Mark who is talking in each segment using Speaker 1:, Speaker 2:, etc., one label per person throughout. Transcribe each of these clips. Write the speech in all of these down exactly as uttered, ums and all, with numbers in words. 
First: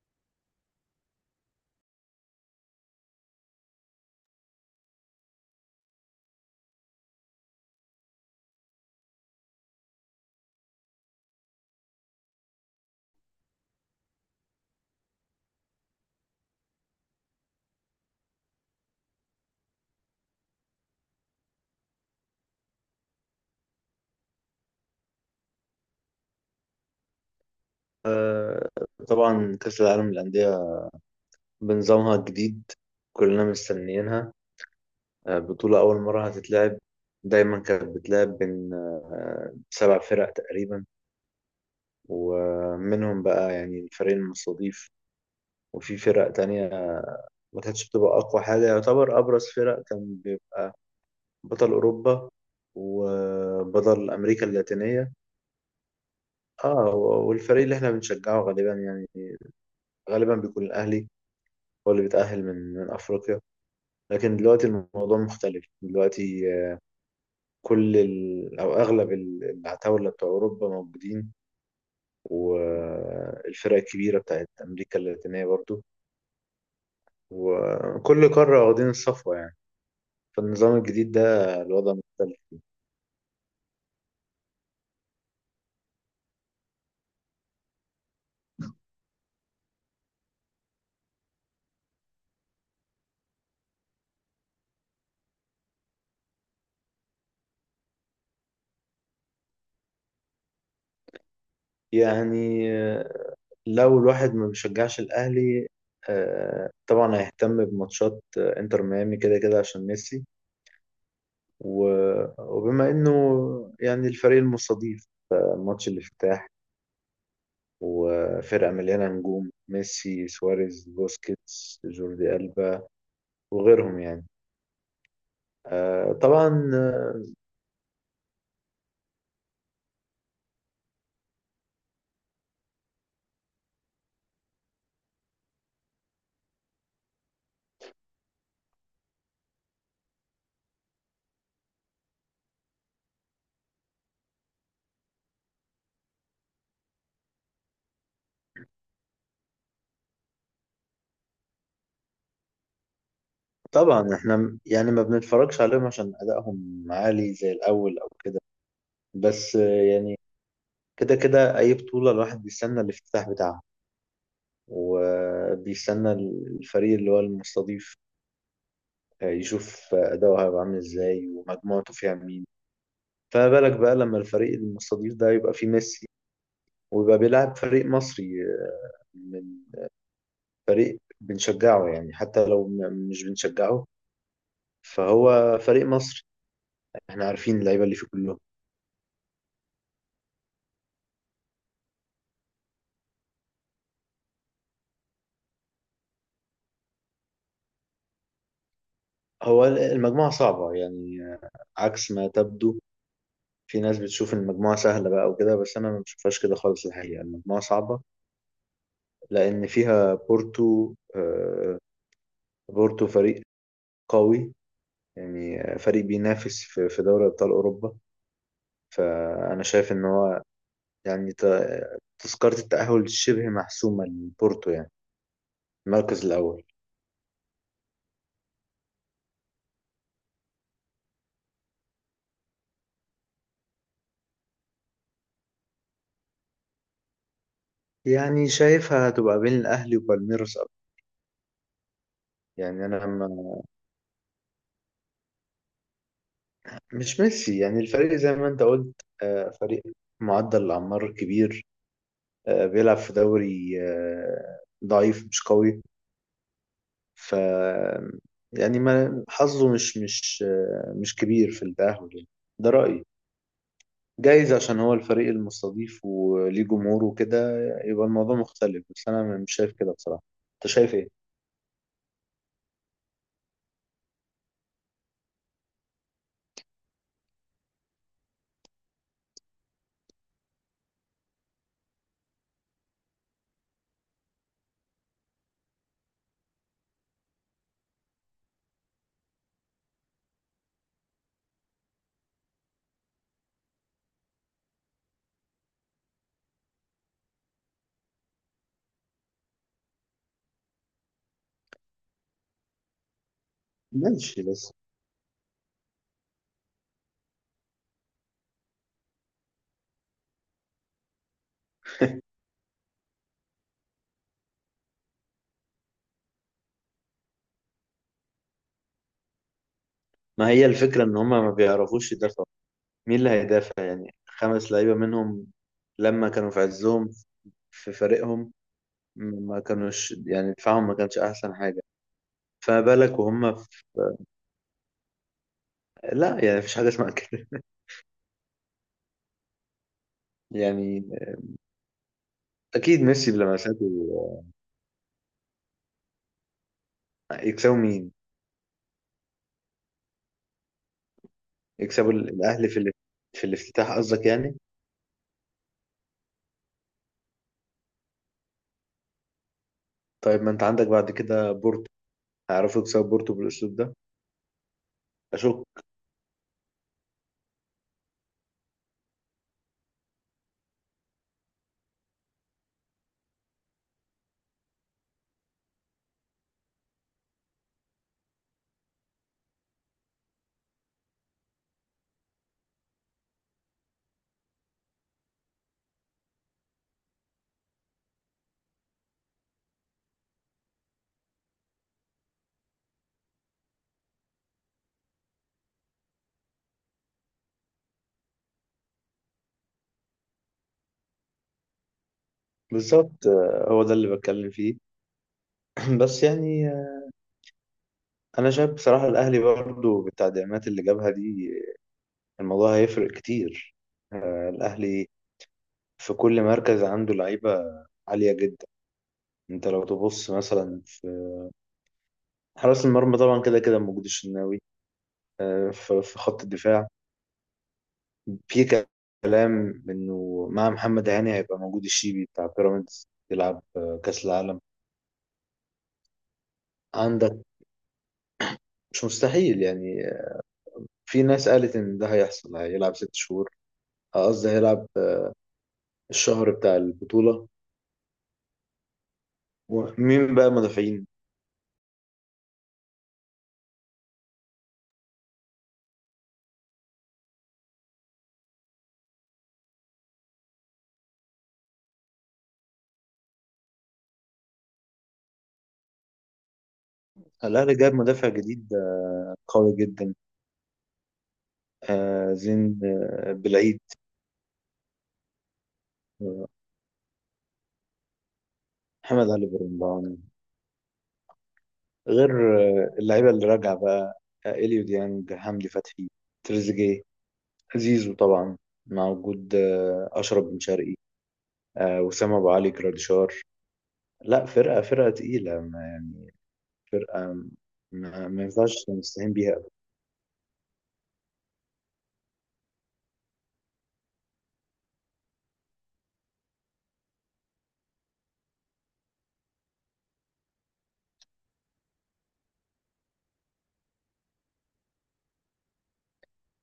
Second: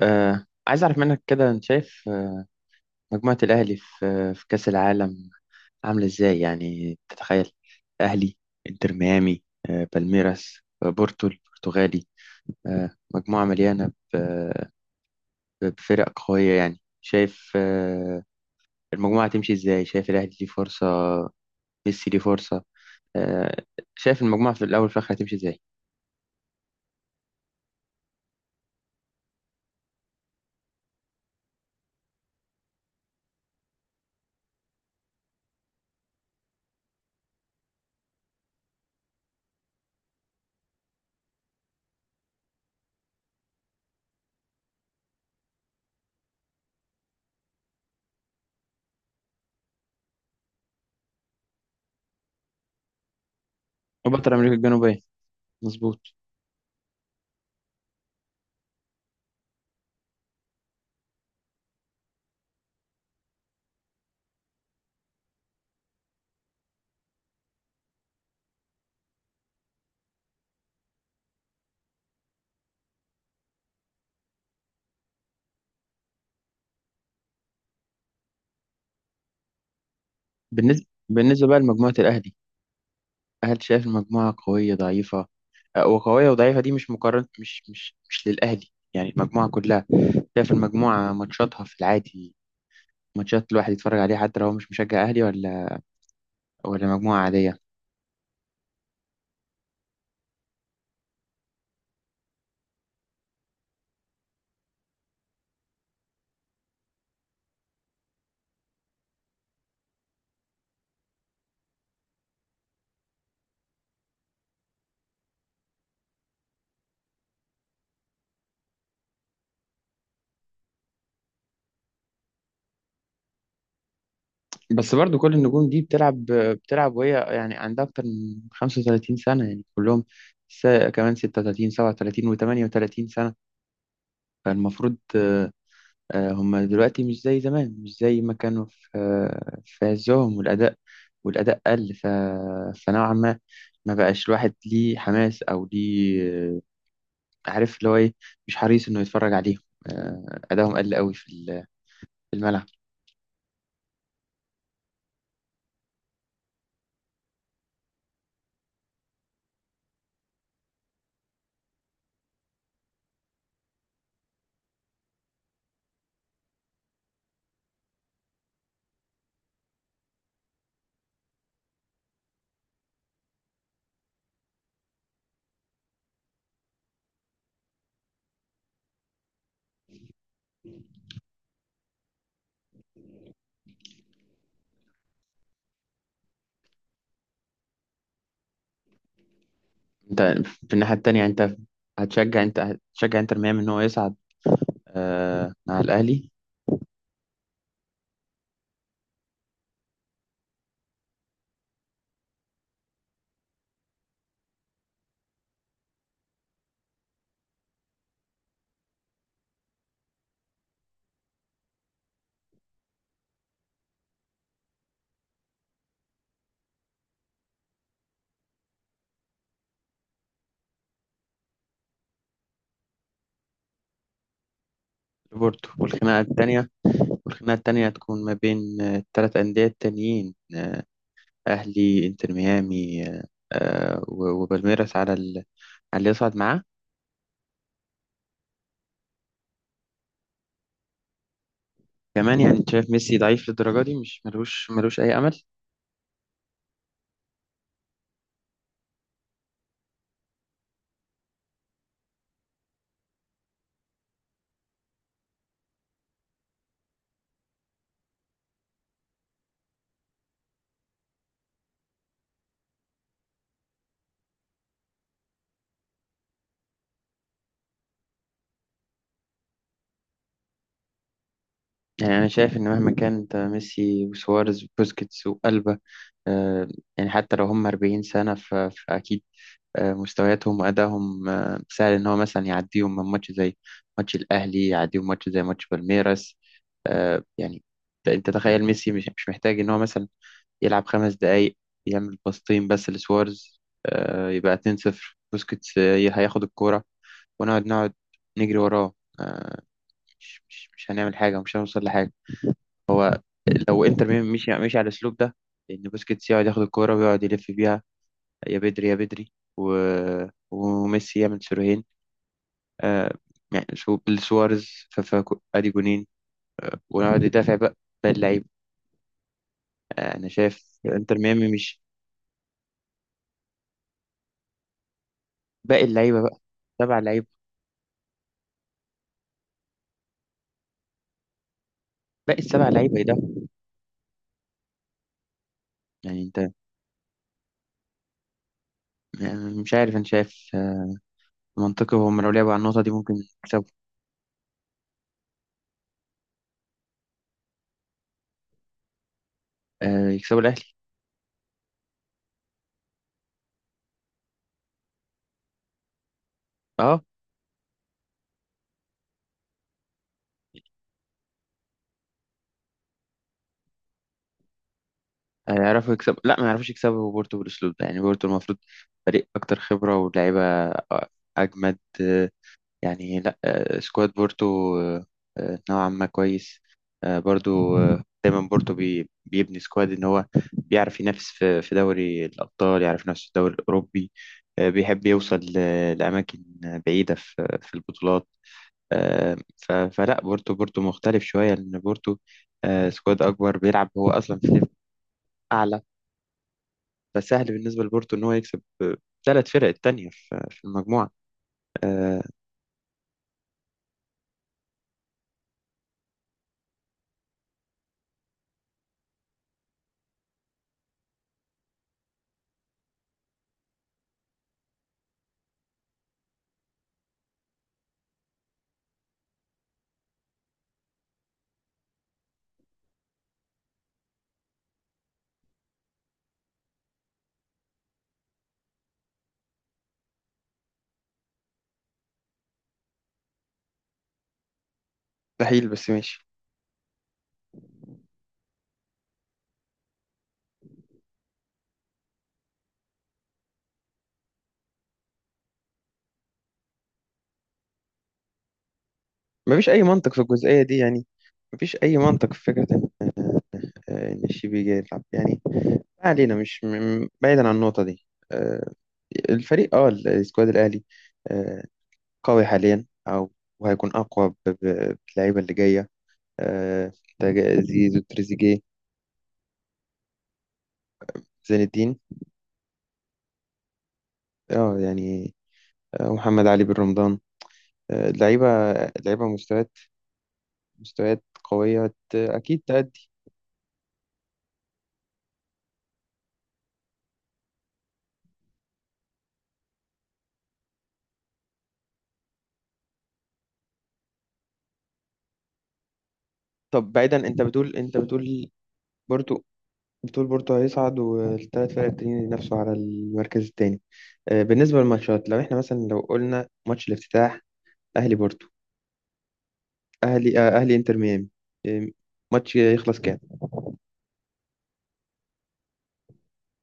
Speaker 1: آه عايز أعرف منك كده، أنت شايف آه، مجموعة الأهلي في آه، في كأس العالم عاملة إزاي؟ يعني تتخيل أهلي، إنتر ميامي، آه بالميراس، آه، بورتو البرتغالي، آه مجموعة مليانة ب- بفرق قوية. يعني شايف آه المجموعة تمشي إزاي؟ شايف الأهلي ليه فرصة، ميسي ليه فرصة؟ آه شايف المجموعة في الأول في الآخر هتمشي إزاي؟
Speaker 2: آه، طبعا كأس العالم للأندية بنظامها الجديد، كلنا مستنيينها. آه، بطولة أول مرة هتتلعب. دايما كانت بتلعب بين آه، سبع فرق تقريبا، ومنهم بقى يعني الفريق المستضيف وفي فرق تانية، ما كانتش بتبقى أقوى حاجة. يعتبر أبرز فرق كان بيبقى بطل أوروبا وبطل
Speaker 1: وبطل
Speaker 2: أمريكا
Speaker 1: أمريكا الجنوبية،
Speaker 2: اللاتينية.
Speaker 1: مظبوط.
Speaker 2: اه، والفريق اللي احنا بنشجعه غالبا يعني غالبا بيكون الأهلي، هو اللي بيتأهل من من أفريقيا. لكن دلوقتي الموضوع مختلف، دلوقتي آه، كل ال... أو أغلب ال- العتاولة بتوع أوروبا موجودين، والفرق الكبيرة بتاعت أمريكا اللاتينية برضو، وكل قارة واخدين الصفوة يعني. فالنظام
Speaker 1: بالنسبة
Speaker 2: الجديد ده
Speaker 1: بالنسبة بقى
Speaker 2: الوضع
Speaker 1: لمجموعة الأهلي،
Speaker 2: مختلف.
Speaker 1: هل شايف المجموعة قوية ضعيفة؟ آه، وقوية وضعيفة دي مش مقارنة، مش مش مش للأهلي، يعني المجموعة كلها. شايف المجموعة ماتشاتها في العادي، ماتشات الواحد يتفرج عليها حتى لو هو مش مشجع أهلي ولا ولا مجموعة عادية.
Speaker 2: يعني آه، لو الواحد ما بيشجعش الأهلي، آه، طبعا هيهتم بماتشات آه، انتر ميامي كده كده عشان ميسي. و- وبما انه يعني الفريق المستضيف، آه، ماتش الافتتاح، وفرقة مليانة نجوم: ميسي، سواريز، بوسكيتس، جوردي ألبا، وغيرهم يعني.
Speaker 1: بس برضو كل النجوم دي
Speaker 2: آه،
Speaker 1: بتلعب
Speaker 2: طبعا
Speaker 1: بتلعب وهي
Speaker 2: آه،
Speaker 1: يعني عندها أكتر من خمسة وثلاثين سنة، يعني كلهم. س... كمان ستة وتلاتين، سبعة وتلاتين و38 سنة. فالمفروض آه، هما دلوقتي مش زي زمان، مش زي ما كانوا في آه، في عزهم. والأداء، والأداء قل. ف... فنوعا ما، ما بقاش الواحد ليه حماس أو ليه. آه، عارف اللي هو إيه، مش حريص إنه يتفرج عليهم. آه، أدائهم قل قوي في ال- في الملعب.
Speaker 2: طبعا احنا م- يعني ما بنتفرجش عليهم عشان أدائهم عالي زي الأول أو كده. بس آه، يعني كده كده أي بطولة الواحد بيستنى الافتتاح بتاعها، وبيستنى الفريق اللي هو المستضيف، آه، يشوف أداؤه هيبقى عامل ازاي ومجموعته فيها مين. فما بالك بقى لما الفريق المستضيف ده يبقى فيه ميسي، ويبقى بيلعب فريق مصري آه، من فريق بنشجعه، يعني حتى لو م- مش بنشجعه، فهو فريق مصر، احنا عارفين اللعيبة اللي فيه كلهم.
Speaker 1: أنت في الناحية التانية، أنت هتشجع، أنت هتشجع إنتر ميامي إن هو يصعد آه، مع الأهلي؟
Speaker 2: هو المجموعة صعبة يعني عكس ما تبدو. في ناس بتشوف المجموعة سهلة بقى وكده، بس أنا ما بشوفهاش كده خالص. الحقيقة المجموعة صعبة لأن فيها بورتو. آه، بورتو فريق قوي، يعني فريق بينافس في في دوري أبطال أوروبا. فأنا شايف إن هو يعني ت- تذكرة التأهل شبه محسومة لبورتو، يعني
Speaker 1: لبورتو، والخناقة
Speaker 2: المركز الأول.
Speaker 1: التانية والخناقة التانية هتكون ما بين آه، التلات أندية التانيين: آه، أهلي، إنتر ميامي آه، و- وبالميراس، على ال... على اللي يصعد معاه.
Speaker 2: يعني شايفها هتبقى بين الأهلي وبالميروس أوي.
Speaker 1: كمان يعني أنت
Speaker 2: يعني
Speaker 1: شايف
Speaker 2: أنا
Speaker 1: ميسي ضعيف
Speaker 2: ما
Speaker 1: للدرجة دي؟ مش ملوش ملوش أي أمل؟
Speaker 2: مش ميسي، يعني الفريق زي ما أنت قلت، آه، فريق معدل الأعمار كبير. آه، بيلعب في دوري آه، ضعيف مش قوي. ف يعني ما حظه مش مش آه، مش كبير في التأهل يعني. ده رأيي. جايز عشان هو الفريق المستضيف وليه جمهور وكده يبقى الموضوع مختلف، بس أنا مش شايف كده بصراحة. أنت شايف إيه؟
Speaker 1: يعني أنا شايف إن مهما كان أنت ميسي وسواريز وبوسكيتس وألبا، آه، يعني حتى لو هم أربعين سنة، ف- فأكيد آه، مستوياتهم وأدائهم آه، سهل إن هو مثلا يعديهم من ماتش زي ماتش الأهلي، يعديهم ماتش زي ماتش بالميراس. آه، يعني أنت أنت تخيل، ميسي مش مش محتاج إن هو مثلا يلعب خمس دقايق، يعمل باصتين بس لسوارز، آه، يبقى اتنين صفر. بوسكيتس آه، هياخد الكورة، ونقعد نقعد نجري وراه. آه، مش مش مش هنعمل حاجة، ومش هنوصل لحاجة. هو لو انتر ميامي
Speaker 2: ماشي
Speaker 1: مشي
Speaker 2: بس.
Speaker 1: مشي على الأسلوب ده، إن بوسكيتس يقعد ياخد الكورة ويقعد يلف بيها، يا بدري يا بدري، و... وميسي يعمل سيروهين، آه، يعني سو- لسوارز، ف- ف- ادي جونين، ونقعد ندافع بقى، باقي اللعيبة. آه، أنا
Speaker 2: ما
Speaker 1: شايف
Speaker 2: هي الفكرة إن
Speaker 1: انتر
Speaker 2: هما ما
Speaker 1: ميامي مش،
Speaker 2: بيعرفوش يدافعوا. مين اللي هيدافع يعني؟ خمس لعيبة منهم
Speaker 1: باقي اللعيبة
Speaker 2: لما
Speaker 1: بقى،
Speaker 2: كانوا في
Speaker 1: سبع
Speaker 2: عزهم
Speaker 1: لعيبة،
Speaker 2: في فريقهم، ما كانوش يعني دفاعهم ما كانش أحسن حاجة.
Speaker 1: باقي السبع
Speaker 2: فما
Speaker 1: لعيبة.
Speaker 2: بالك وهم في...
Speaker 1: يعني
Speaker 2: لا
Speaker 1: انت
Speaker 2: يعني مفيش حاجة اسمها كده.
Speaker 1: م- مش عارف، انت شايف آه،
Speaker 2: يعني
Speaker 1: منطقي هم لو لعبوا على النقطة دي
Speaker 2: أكيد
Speaker 1: ممكن
Speaker 2: ميسي
Speaker 1: يكسبوا؟
Speaker 2: بلمساته. يكسبوا مين؟
Speaker 1: آه، يكسبوا الأهلي؟
Speaker 2: يكسبوا الأهلي في ال- في الافتتاح قصدك يعني؟
Speaker 1: اه،
Speaker 2: طيب ما أنت عندك بعد كده بورتو، هيعرفوا يكسبوا بورتو بالأسلوب ده؟ أشك.
Speaker 1: هيعرفوا يكسبوا؟ لا، ما يعرفوش يكسبوا بورتو بالأسلوب ده. يعني بورتو المفروض فريق أكتر خبرة ولاعيبة، آه، أجمد. آه، يعني لا، آه، سكواد بورتو آه، آه، نوعا ما كويس. آه، برضو آه، دايما بورتو بي بيبني سكواد إن هو بيعرف ينافس في في دوري الأبطال، يعرف ينافس في الدوري الأوروبي. آه، بيحب يوصل ل- لأماكن بعيدة في في البطولات. آه، ف- فلا، بورتو بورتو مختلف شوية، لأن بورتو آه، سكواد أكبر، بيلعب هو أصلا في ليفل أعلى. فسهل بالنسبة لبورتو إن هو يكسب آه، ثلاث فرق التانية في في المجموعة.
Speaker 2: بالظبط، آه، هو ده اللي بتكلم فيه. بس يعني آه، أنا شايف بصراحة الأهلي برضه بالتدعيمات اللي جابها دي، الموضوع هيفرق كتير. آه، الأهلي في كل مركز عنده لعيبة عالية جدا. انت لو تبص مثلا في حراس المرمى، طبعا كده كده موجود الشناوي. آه، ف- في خط الدفاع في كلام انه مع محمد هاني هيبقى موجود الشيبي بتاع بيراميدز، يلعب آه، كأس العالم
Speaker 1: مستحيل، بس ماشي.
Speaker 2: عندك. مش مستحيل يعني. آه، في ناس قالت ان ده هيحصل، هيلعب ست شهور، آه، قصدي هيلعب آه، الشهر بتاع البطولة.
Speaker 1: مفيش أي منطق في
Speaker 2: ومين بقى
Speaker 1: الجزئية دي، يعني
Speaker 2: المدافعين؟
Speaker 1: مفيش أي منطق في فكرة إن آه، إن الشيبي جاي يلعب يعني. ما علينا، مش م- م- بعيدا عن النقطة دي. آه، الفريق، أه السكواد الأهلي آه، قوي حاليا، أو وهيكون أقوى ب- ب- باللعيبة اللي جاية. آه،
Speaker 2: الأهلي جاب
Speaker 1: زيزو،
Speaker 2: مدافع
Speaker 1: تريزيجيه،
Speaker 2: جديد آه، قوي جدا.
Speaker 1: زين الدين،
Speaker 2: آه زين آه بالعيد،
Speaker 1: اه يعني، آه، محمد
Speaker 2: آه
Speaker 1: علي بن رمضان. آه، لعيبة، لعيبة
Speaker 2: محمد علي
Speaker 1: مستويات،
Speaker 2: برمضان.
Speaker 1: مستويات قوية، ت-
Speaker 2: غير
Speaker 1: أكيد
Speaker 2: آه
Speaker 1: تأدي.
Speaker 2: اللعيبة اللي راجعة بقى: آه إليو ديانج، حمدي فتحي، تريزيجيه، زيزو طبعا، مع وجود آه أشرف بن شرقي، آه وسام أبو علي، جراديشار. لا، فرقة فرقة تقيلة ما يعني.
Speaker 1: طب بعيدا،
Speaker 2: فرقة
Speaker 1: أنت بتقول أنت
Speaker 2: ما, ما
Speaker 1: بتقول
Speaker 2: ينفعش نستهين
Speaker 1: بورتو
Speaker 2: بيها أبدا.
Speaker 1: بتقول بورتو هيصعد، والثلاث فرق التانيين ينافسوا على المركز التاني. آه، بالنسبة للماتشات، لو احنا مثلا لو قلنا ماتش الافتتاح أهلي بورتو، أهلي آه، أهلي إنتر ميامي، آه، ماتش يخلص كام؟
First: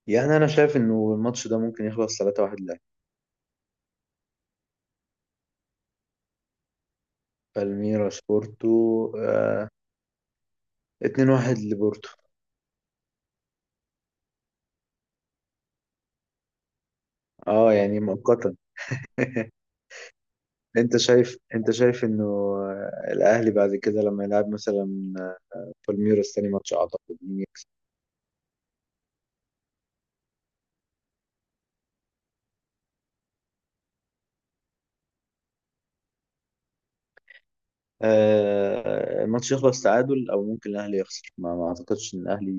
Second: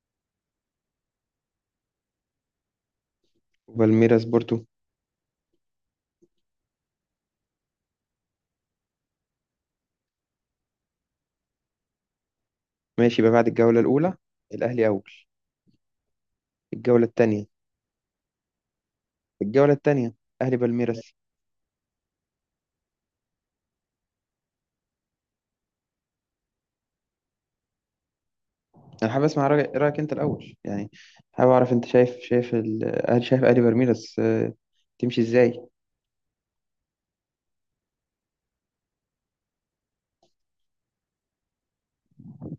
Speaker 2: يعني أنا شايف إنه الماتش ده ممكن يخلص ثلاثة واحد لأهلي.
Speaker 1: بالميراس بورتو،
Speaker 2: بالميراس بورتو، آه اتنين واحد لبورتو.
Speaker 1: ماشي. يبقى بعد الجولة الأولى الأهلي أول. الجولة التانية،
Speaker 2: اه يعني مؤقتا.
Speaker 1: الجولة التانية أهلي
Speaker 2: انت
Speaker 1: بالميراس.
Speaker 2: شايف انت شايف انه الاهلي بعد كده لما يلعب مثلا بالميراس تاني ماتش، اعتقد مين يكسب؟
Speaker 1: انا حابب اسمع رايك رأيك انت الاول يعني. حابب اعرف، انت شايف شايف ال- هل شايف الي بالميراس آه، تمشي ازاي؟
Speaker 2: آه، الماتش يخلص تعادل او ممكن الاهلي يخسر. ما, ما اعتقدش ان الاهلي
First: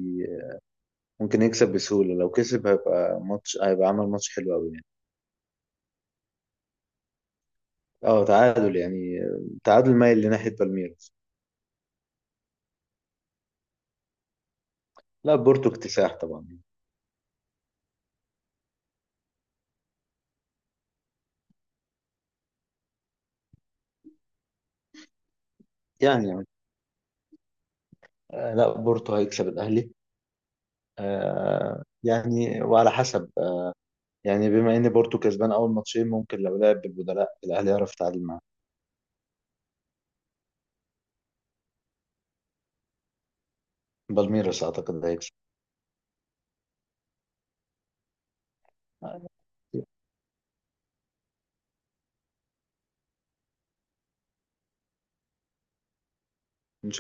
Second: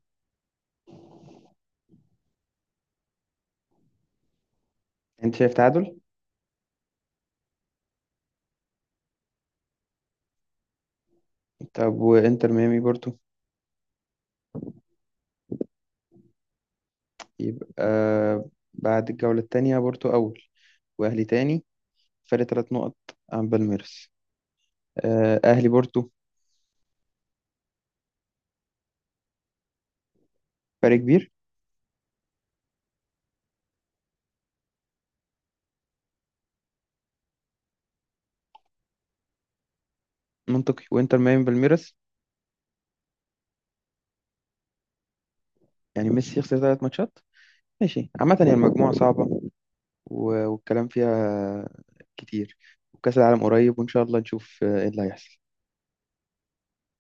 Speaker 2: ممكن يكسب بسهولة. لو كسب هيبقى ماتش، هيبقى عمل ماتش حلو قوي يعني.
Speaker 1: انت شايف تعادل؟
Speaker 2: اه تعادل، يعني تعادل مايل لناحية بالميراس.
Speaker 1: طب وانتر ميامي بورتو؟
Speaker 2: لا، بورتو اكتساح طبعا.
Speaker 1: يبقى بعد الجوله الثانيه بورتو اول، واهلي تاني، فرق ثلاث نقط عن بالميراس. آه، اهلي بورتو،
Speaker 2: يعني يعني. آه، لا، بورتو هيكسب الاهلي.
Speaker 1: فرق كبير،
Speaker 2: آه، يعني وعلى حسب، يعني بما ان بورتو كسبان اول ماتشين ممكن لو لعب بالبدلاء الاهلي يعرف يتعادل معاه.
Speaker 1: منطقي. وانتر ميامي بالميراس؟
Speaker 2: بالميراس اعتقد هيكسب.
Speaker 1: يعني ميسي يخسر ثلاث ماتشات. ماشي، عامه هي المجموعه صعبه، و- والكلام فيها كتير. وكأس العالم قريب، وإن شاء الله نشوف آه، إيه اللي هيحصل.
Speaker 2: ان